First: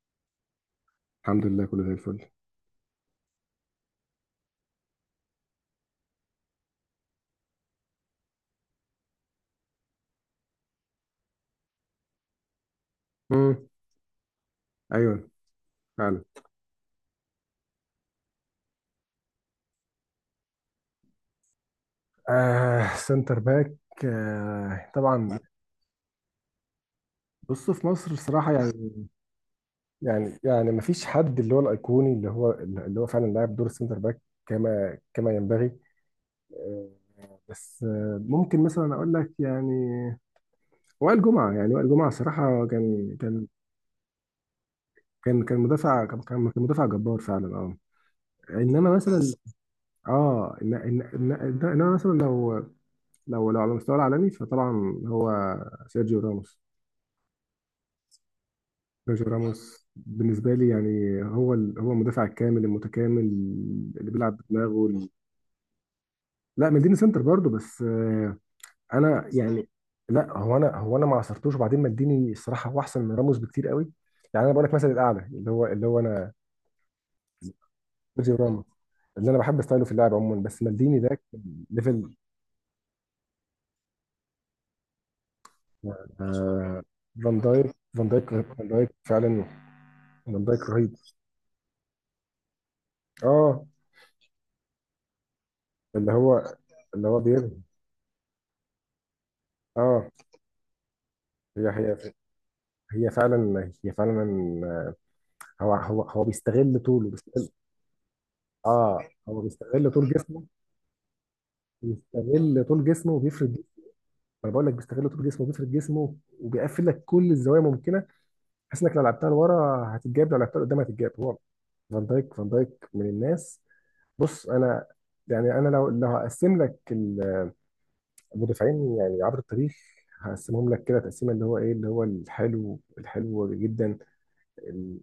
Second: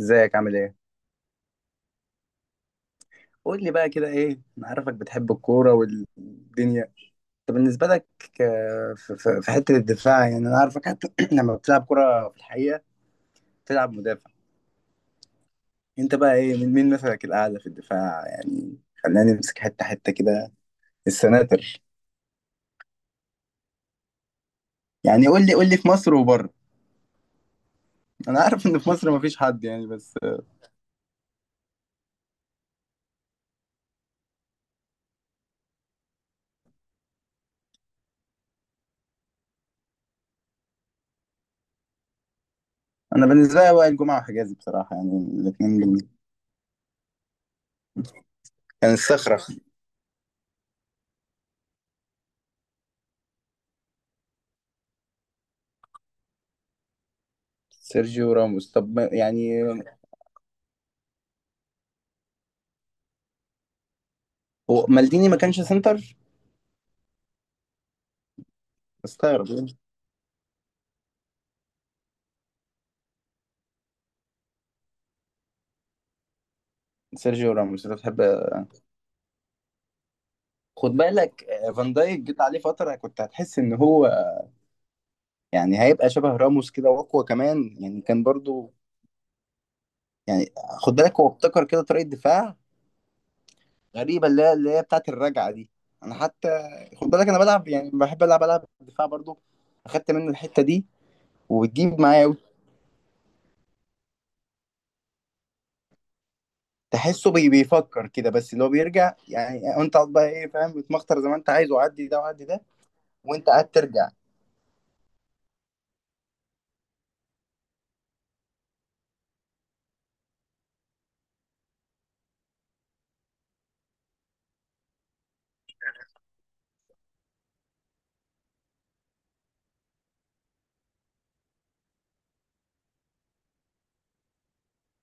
ازيك عامل ايه؟ الحمد لله، كله زي الفل. قول لي بقى كده ايه، انا عارفك بتحب الكورة والدنيا. طب بالنسبة لك، في حتة الدفاع، يعني انا عارفك حتى لما بتلعب كورة في الحقيقة امم. بتلعب مدافع. ايوه. انت فعلا. بقى ايه، مين مثلك الاعلى في الدفاع؟ يعني خلينا نمسك حتة حتة كده، السناتر. آه، سنتر باك. آه، يعني طبعا. قول لي في مصر وبره. بصوا، في مصر انا الصراحه عارف ان في يعني. مصر مفيش حد يعني، بس يعني يعني ما فيش حد اللي هو الايقوني اللي هو فعلا لاعب دور السنتر باك كما ينبغي. آه، بس ممكن مثلا اقول لك يعني وائل جمعه. يعني وائل جمعه صراحه كان انا كان بالنسبة لي وائل جمعة وحجازي بصراحة، يعني كان الاثنين مدافع. دول كان مدافع جبار فعلا. اه، كان انما مثلا الصخرة. انما مثلا لو. لو على المستوى العالمي فطبعا هو سيرجيو راموس. سيرجيو راموس، طب ما- سيرجيو يعني راموس بالنسبة لي يعني هو هو المدافع الكامل المتكامل اللي بيلعب بدماغه هو مالديني ما كانش سنتر؟ لا، مالديني سنتر برضه، بس انا استغرب. يعني. لا، هو انا ما عصرتوش. وبعدين مالديني الصراحة هو احسن من راموس بكتير قوي. يعني انا بقول لك مثلا الاعلى اللي هو انا سيرجيو راموس انت بتحب. سيرجيو راموس. اللي انا بحب ستايله في اللعب عموما، بس خد مالديني ده بالك كان فان ليفل. دايك جيت عليه فتره كنت هتحس ان هو يعني هيبقى شبه راموس آه، كده واقوى فان دايك. كمان، يعني فان كان دايك فان برضو. دايك فعلا. فان يعني دايك رهيب. خد بالك هو ابتكر كده طريقه دفاع اه، غريبه، اللي هي بتاعت الرجعه دي. اللي انا حتى هو خد بالك انا بينهي. بلعب، يعني بحب العب دفاع برضو، اه. اخدت منه الحته دي هي هي وبتجيب معايا أوي. هي فعلا. هي فعلا. هو بيستغل طوله. تحسه بيستغل. بيفكر كده، بس اللي هو اه، بيرجع، هو يعني بيستغل انت طول قاعد بقى جسمه. ايه فاهم، بتمخطر زي ما انت عايز وعدي ده وعدي ده بيستغل طول جسمه وانت وبيفرد جسمه. قاعد ترجع. انا بقول لك، بيستغل طول جسمه وبيفرد جسمه وبيقفل لك كل الزوايا ممكنه، بحيث انك لو لعبتها لورا هتتجاب، لو لعبتها لقدام هتتجاب. هو فان دايك. فان دايك من الناس. بص، انا يعني انا لو هقسم لك المدافعين يعني عبر التاريخ، هقسمهم لك كده تقسيمه اللي هو ايه، اللي هو الحلو، الحلو جدا.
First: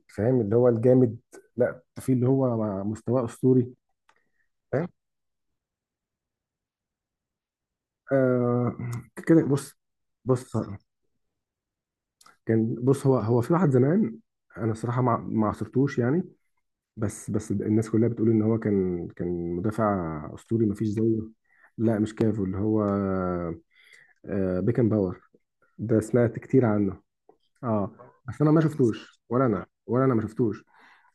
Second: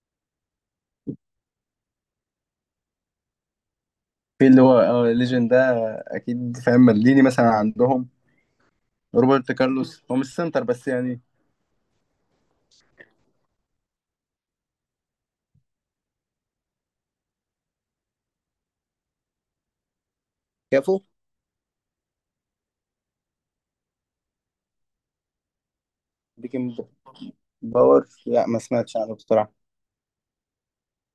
فاهم؟ اللي هو الجامد. لا، في اللي هو مستواه اسطوري. في اللي هو فاهم؟ اه ليجن ده، اكيد فاهم. مالديني مثلا عندهم آه. كده روبرت بص. كارلوس، هو مش بص. سنتر بس يعني. كان بص، هو في واحد زمان انا صراحه ما عصرتوش يعني، بس الناس كلها بتقول ان هو كان مدافع اسطوري ما فيش كافو، زيه. لا، مش كافو، اللي هو آه، بيكن باور. ده سمعت كتير بيكن عنه. اه، باور، بس لا انا ما ما سمعتش عنه شفتوش. ولا بصراحة. انا ولا انا ما شفتوش.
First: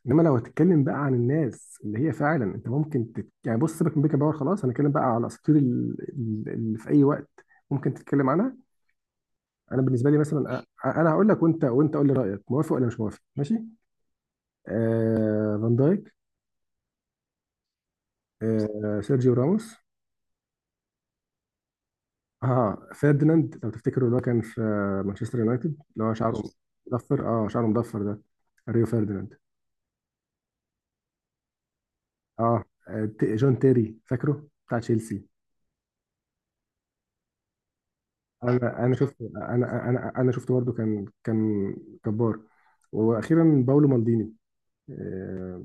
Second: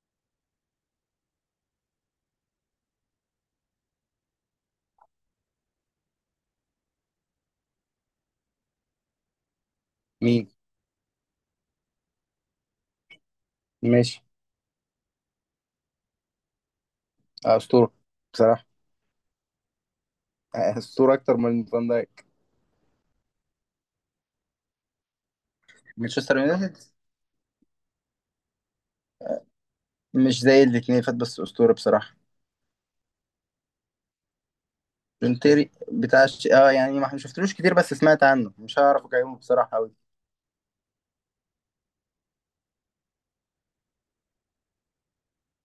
انما لو هتتكلم بقى عن الناس اللي هي فعلا انت ممكن يعني بص، سيبك من بيكن باور خلاص، هنتكلم بقى على الاساطير اللي في اي وقت ممكن تتكلم عنها. انا بالنسبه لي مين؟ مثلا انا هقول لك وانت قول لي رايك، موافق ولا مش موافق، ماشي؟ ماشي. آه، فان دايك. أسطورة بصراحة. آه، سيرجيو راموس. أسطورة أكتر من فان دايك. اه، فيرديناند. لو تفتكروا اللي هو كان في آه، مانشستر يونايتد، اللي هو مانشستر شعره يونايتد، مضفر. اه، شعره مضفر ده، ريو فيرديناند. مش زي الاتنين فات بس أسطورة بصراحة. اه، جون تيري، فاكره بتاع تشيلسي؟ جون تيري بتاع اه، يعني ما شفتلوش كتير بس سمعت عنه، مش انا انا هعرف شفت أقيمه انا بصراحة أوي. انا شفت برضه. كان جبار. واخيرا باولو مالديني. آه،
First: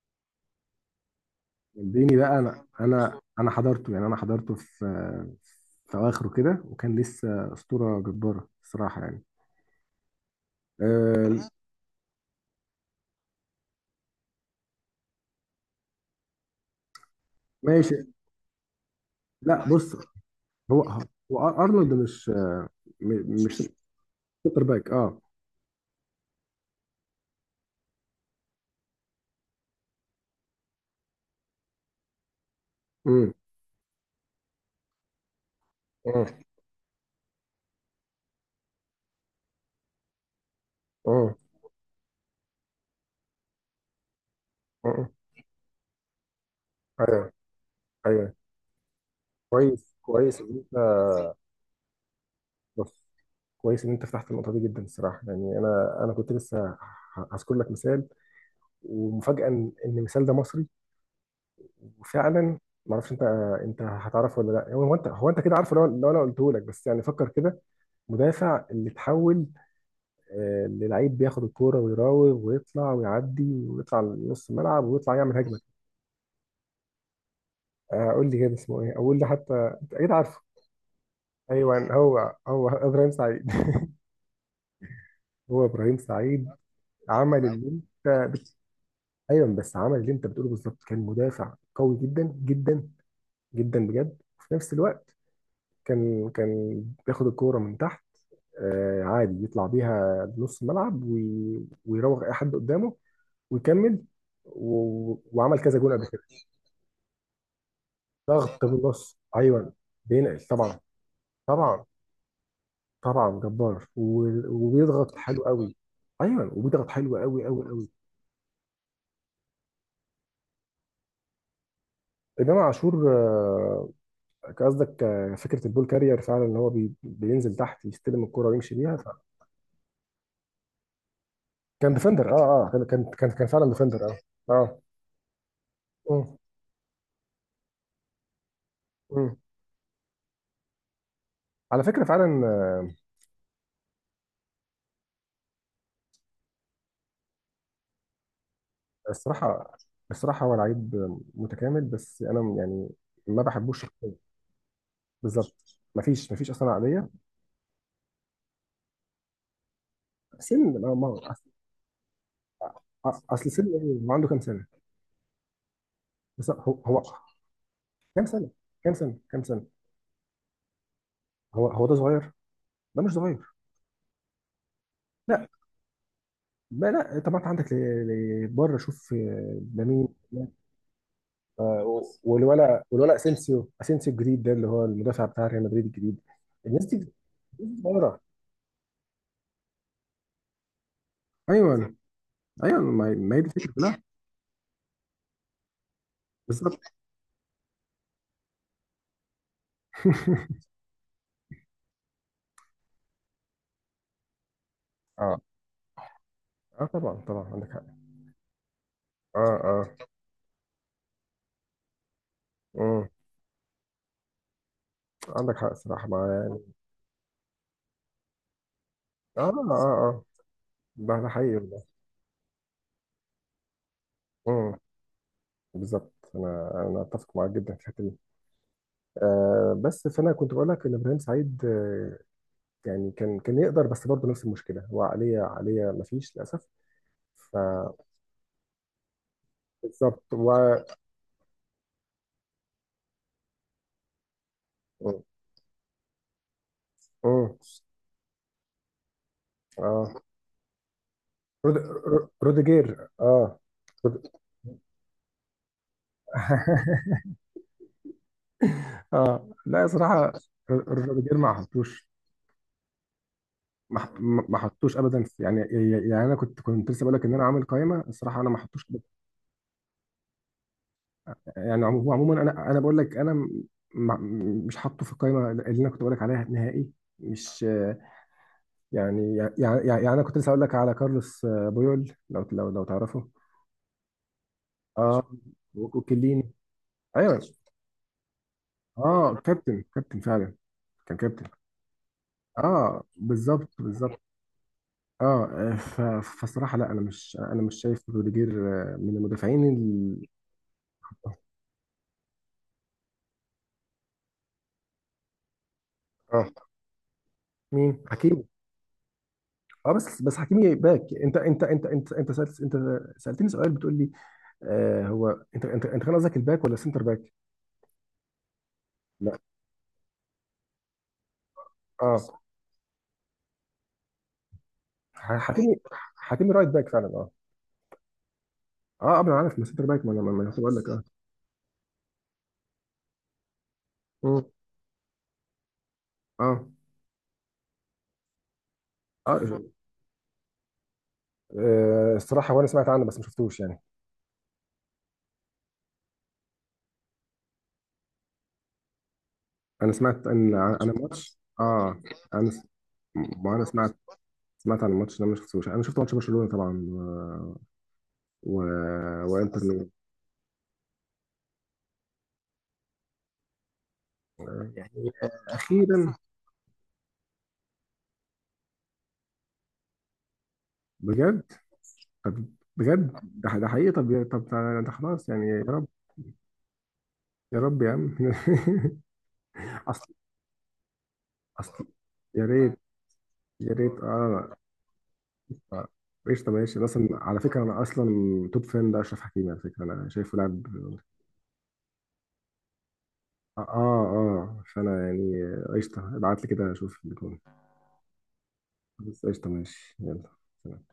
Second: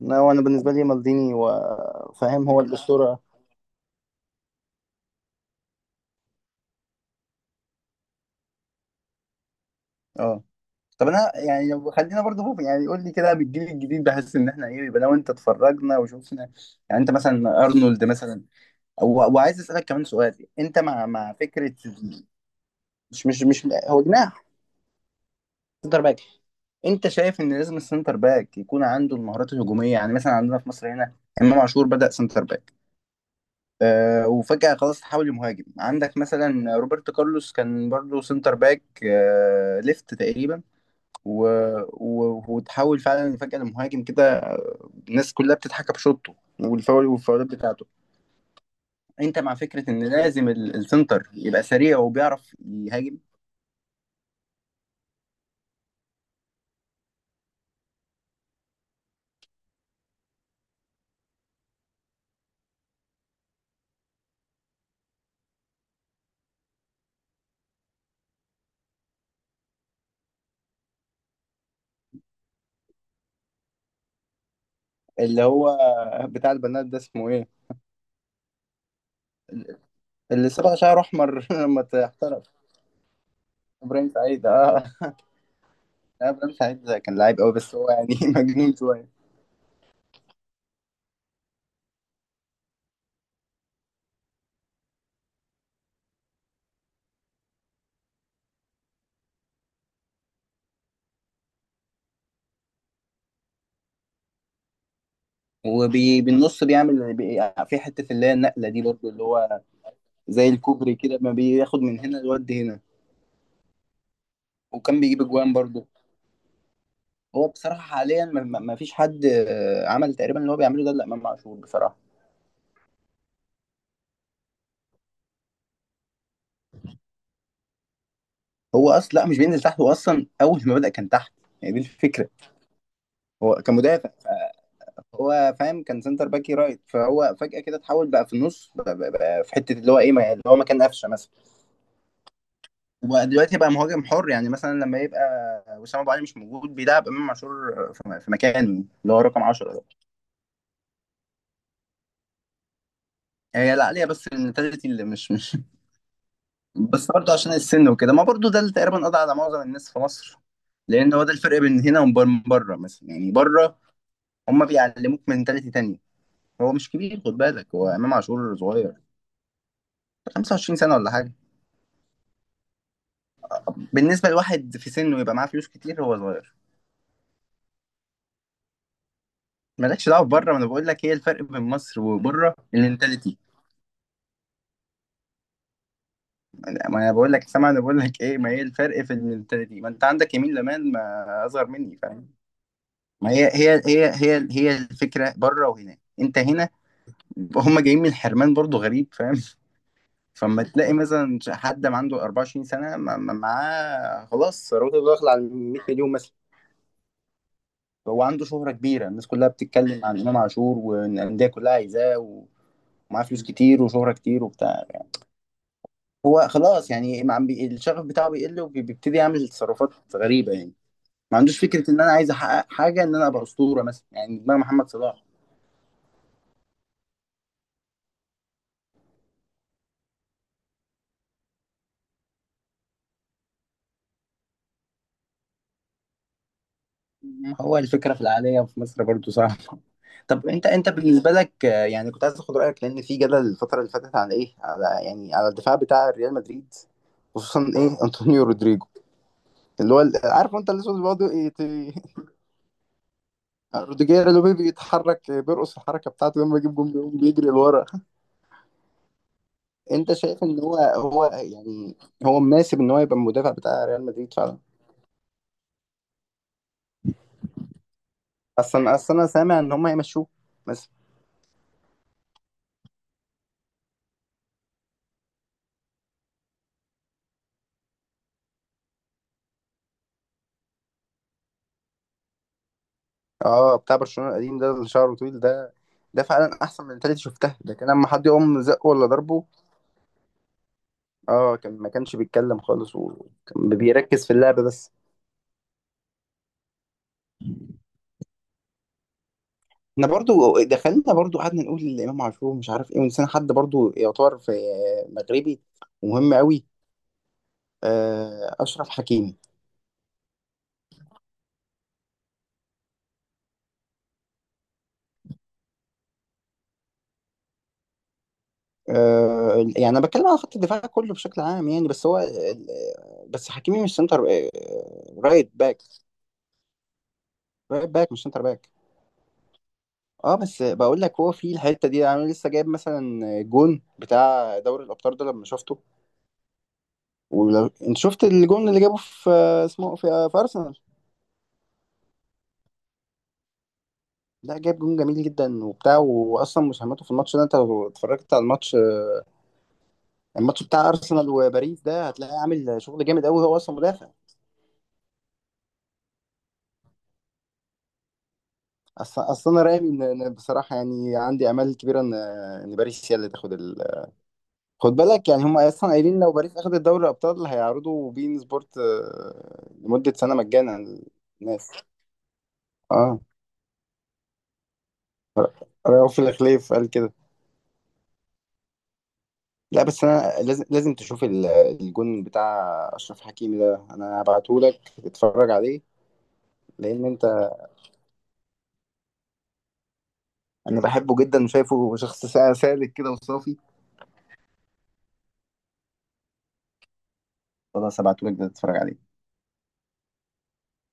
لا، هو أنا بالنسبة لي مالديني، مالديني ده وفاهم هو انا انا الأسطورة. انا حضرته يعني، انا حضرته في في اواخره كده، وكان لسه اسطوره جباره الصراحه يعني. اه. طب انا آه، يعني لو خلينا برضه فوق، يعني قول لي كده بالجيل الجديد، بحس ان احنا ايه؟ يبقى لو انت اتفرجنا وشوفنا، يعني انت مثلا ماشي. ارنولد مثلا، وعايز لا، اسالك بص، كمان سؤال: انت هو مع هو فكره ارنولد مش مش مش مش مش هو جناح سوبر باك. اه. سنتر باك؟ انت شايف ان لازم السنتر باك يكون عنده المهارات الهجوميه؟ يعني مثلا عندنا في مصر هنا، امام عاشور بدا سنتر باك، امم. آه، وفجاه خلاص تحول لمهاجم. عندك اه. مثلا روبرتو كارلوس كان برضه سنتر باك، آه، ليفت تقريبا، اه. و... وتحول فعلا فجأة لمهاجم كده، آه. آه. الناس كلها بتضحك بشوطه والفاول ايوه. والفاولات بتاعته. ايوه. انت مع فكرة كويس. ان كويس لازم ان السنتر يبقى سريع وبيعرف انت، يهاجم؟ كويس ان انت فتحت النقطه دي، جدا الصراحه يعني. انا كنت لسه هذكر لك مثال. ومفاجاه ان إن المثال ده مصري وفعلا ما اعرفش انت، انت هتعرفه ولا لا؟ هو انت، هو انت كده عارفه. لو انا قلته لك. بس يعني فكر كده، مدافع اللي اتحول آه، للعيب، بياخد الكوره ويراوغ ويطلع ويعدي ويطلع لنص الملعب ويطلع يعمل اللي هجمه. هو بتاع البنات ده اسمه ايه؟ آه، قول لي كده اسمه ايه، اقول لي حتى. انت اكيد عارفه. اللي صبغ شعره احمر لما ايوه، هو احترف. هو ابراهيم سعيد. ابراهيم سعيد، اه. هو ابراهيم لا، سعيد. ابراهيم سعيد ده كان لعيب عمل قوي، اللي بس هو يعني انت، مجنون شويه. ايوه، بس عمل اللي انت بتقوله بالظبط. كان مدافع قوي جدا جدا جدا بجد، وفي نفس الوقت كان بياخد الكوره من تحت. آه، عادي يطلع بيها بنص الملعب، ويراوغ اي حد قدامه ويكمل. و... وعمل كذا جون قبل كده. وبالنص بيعمل في حته اللي هي ضغط النقله دي برضو، بالنص، اللي هو ايوه. بينقل زي طبعا. الكوبري كده، ما بياخد طبعا. من هنا لود هنا. طبعا جبار، و... وكان وبيضغط بيجيب حلو اجوان قوي. برضو. ايوه، وبيضغط حلو، قوي هو قوي بصراحة قوي. حاليا ما فيش حد عمل تقريبا اللي هو بيعمله ده إلا إمام عاشور بصراحة. انما عاشور آه، قصدك آه، فكره البول كارير. فعلا، ان هو بي بينزل تحت يستلم الكرة ويمشي هو بيها ف... أصلا لا، مش بينزل تحت، هو أصلا أول ما بدأ كان تحت، يعني دي كان الفكرة. ديفندر. اه. اه، كان هو فعلا كان ديفندر. مدافع، اه. اه. هو فاهم كان سنتر مم. باكي رايت، فهو فجأة كده اتحول بقى في النص بقى, بقى, مم. بقى في حتة اللي هو إيه اللي هو مكان قفشة مثلا. على فكره فعلا آه، وبقى دلوقتي بقى مهاجم حر، يعني مثلا لما يبقى وسام أبو علي مش موجود بيلعب إمام عاشور في مكانه اللي هو رقم 10 الصراحه. ده. الصراحه هو لعيب متكامل، بس انا يعني ما هي بحبوش لا عليها، شخصيا. بس المنتاليتي اللي مش. بالظبط، ما فيش اصلا بس عقليه. برضه عشان السن وكده، ما برضه ده اللي تقريبا قضى على معظم الناس في مصر، سن ما لان هو ده اصل. الفرق بين هنا وبين بره. مثلا يعني أصل سن بره ايه، هو عنده كام هم سنه؟ بيعلموك منتاليتي تانية. بس هو هو مش هو كبير، خد بالك هو امام كام سنه؟ عاشور صغير، كام سنه؟ كام سنه؟ 25 سنه ولا حاجه. هو ده صغير؟ ده مش صغير. بالنسبه لواحد في سنه يبقى لا معاه فلوس كتير هو صغير. لا لا. طب ما انت عندك بره. شوف آه، لامين. مالكش دعوه بره، ما انا بقول لك ايه الفرق بين آه، مصر بس وبره والولا المنتاليتي. اسينسيو. اسينسيو الجديد ده، اللي هو المدافع بتاع ريال مدريد الجديد. الناس دي، ما الناس انا بقول لك سامع، انا دي بقول صغيره. لك ايه ما هي الفرق في المنتاليتي، ما انت عندك يمين لمان ما اصغر ايوه، بالظبط. مني فاهم. ايوه، ما ما ما هي هي دي الفكره هي كلها. هي هي هي الفكره بره وهنا، انت هنا بالظبط. هم جايين من حرمان برضو غريب فاهم. فما تلاقي مثلا حد ما عنده 24 سنة معاه خلاص ثروته داخلة اه. على 100 مليون مثلا. اه، طبعا. طبعا عندك حق. هو عنده شهرة كبيرة، الناس اه. كلها اه. بتتكلم عن إمام عاشور والأندية كلها عايزاه، امم. ومعاه فلوس كتير وشهرة كتير وبتاع يعني. عندك حق الصراحه، مع هو يعني. خلاص يعني ما عم الشغف بتاعه بيقل وبيبتدي اه. يعمل اه. تصرفات اه. غريبة يعني. ده ده ما حقيقي عندوش والله. فكرة إن أنا عايز أحقق حاجة، إن أنا أبقى أسطورة مثلا، يعني دماغ امم. محمد صلاح. بالظبط، انا اتفق معاك جدا في الحته دي. آه، بس فانا كنت بقول لك ان ابراهيم سعيد آه، يعني كان يقدر، بس برضه نفس المشكله، هو عقليه. عقليه ما فيش للاسف. ما هو الفكرة في العالية في مصر برضو صعبة. فبالظبط. طب انت بالنسبة لك، يعني كنت عايز اخد رأيك، لان في جدل الفترة اللي فاتت على ايه، على يعني على الدفاع بتاع ريال مدريد، امم. خصوصا ايه انطونيو رودريجو اللي هو اه. عارف انت الاسود اللي بيقعد رود... روديجير. اه. روديجير، رود... اللي هو بيتحرك بيرقص الحركة بتاعته لما يجيب جون بيقوم بيجري لورا. اه لا، انت صراحة، شايف ان هو هو روديجير ما يعني حطوش. هو مناسب ان هو يبقى المدافع بتاع ريال مدريد ما فعلا؟ حطوش ابدا يعني. يعني انا كنت لسه بقول لك ان انا عامل قائمه الصراحه، انا ما حطوش. اصلا انا سامع ان هم يمشوه. يعني هو عموما انا بقول لك انا ما- مش حاطه في القائمه اللي انا كنت بقول لك عليها نهائي. مش آه، يعني انا كنت لسه اقول لك على كارلوس آه، بويول. لو تعرفه. اه بتاع برشلونة القديم ده اللي شعره اه. طويل ده، ده وكليني. فعلا احسن من التالت ايوه. شفتها. ده كان لما حد يقوم زقه ولا اه، ضربه، كابتن. كابتن فعلا. كان كابتن. اه كان ما كانش بيتكلم خالص اه، وكان بالظبط. بالظبط. بيركز في اللعب بس. اه، فصراحه لا، انا مش، انا مش شايف روديجير آه، من المدافعين احنا برضو دخلنا برضو قعدنا نقول الامام عاشور مش عارف ايه، ونسينا حد برضو يعتبر في، مغربي، ومهم اه. قوي. مين، حكيمي؟ اشرف حكيمي. اه، بس حكيمي باك. انت سألت، انت سألتني سؤال بتقول لي آه، هو انت كان قصدك الباك ولا السنتر باك؟ لا. يعني انا بتكلم على خط الدفاع كله بشكل عام يعني، بس اه. هو، بس حكيمي مش سنتر، رايت حكيمي. باك، حكيمي رايت باك فعلا، اه. رايت باك مش سنتر باك. اه، قبل، عارف، ما سنتر باك. ما انا اه ما انا لسه بس بقول لك. بقول اه. لك هو في الحته دي، يعني انا لسه جايب مثلا جون مم. بتاع دوري الابطال ده لما شفته. اه. ولو انت شفت الجون اللي جابه في اه. اسمه في, ارسنال، آه، الصراحه، وانا سمعت عنه بس ما شفتوش يعني. لا، جاب جون جميل جدا وبتاع، واصلا مساهمته في الماتش ده، انت لو اتفرجت على الماتش، انا سمعت ان، الماتش بتاع انا ارسنال ماتش، وباريس اه. ده، هتلاقيه انا س... عامل شغل جامد قوي، ما هو انا اصلا سمعت، مدافع. سمعت عن الماتش ده ما شفتوش. انا شفت ماتش برشلونة طبعا، و... اصلا وانتر انا رامي ميلان. ان بصراحه يعني عندي امال كبيره ان ان باريس هي اللي تاخد. خد يعني. بالك يعني هم اصلا اخيرا. قايلين لو باريس اخدت دوري الابطال هيعرضوا بين سبورت لمده سنه مجانا بجد. للناس. طب. بجد، اه ده ده حقيقي. طب طب ده ده خلاص يعني، يا رب. رؤوف الخليف قال كده. يا رب يا عم. لا بس اصل. انا لازم تشوف اصل. الجون يا بتاع ريت. اشرف حكيمي يا ده، ريت، انا اه. هبعته لك تتفرج عليه. آه. ايش، طب ايش، لان اصلا على انت فكره، انا اصلا توب فان ده اشرف حكيمي، على فكره انا شايفه لاعب. انا بحبه جدا وشايفه شخص سالك كده وصافي. اه. اه. آه، فانا يعني قشطه، ابعت لي كده اشوف بيكون. خلاص هبعته لك ده تتفرج عليه بس قشطة، ماشي، يلا. سلام.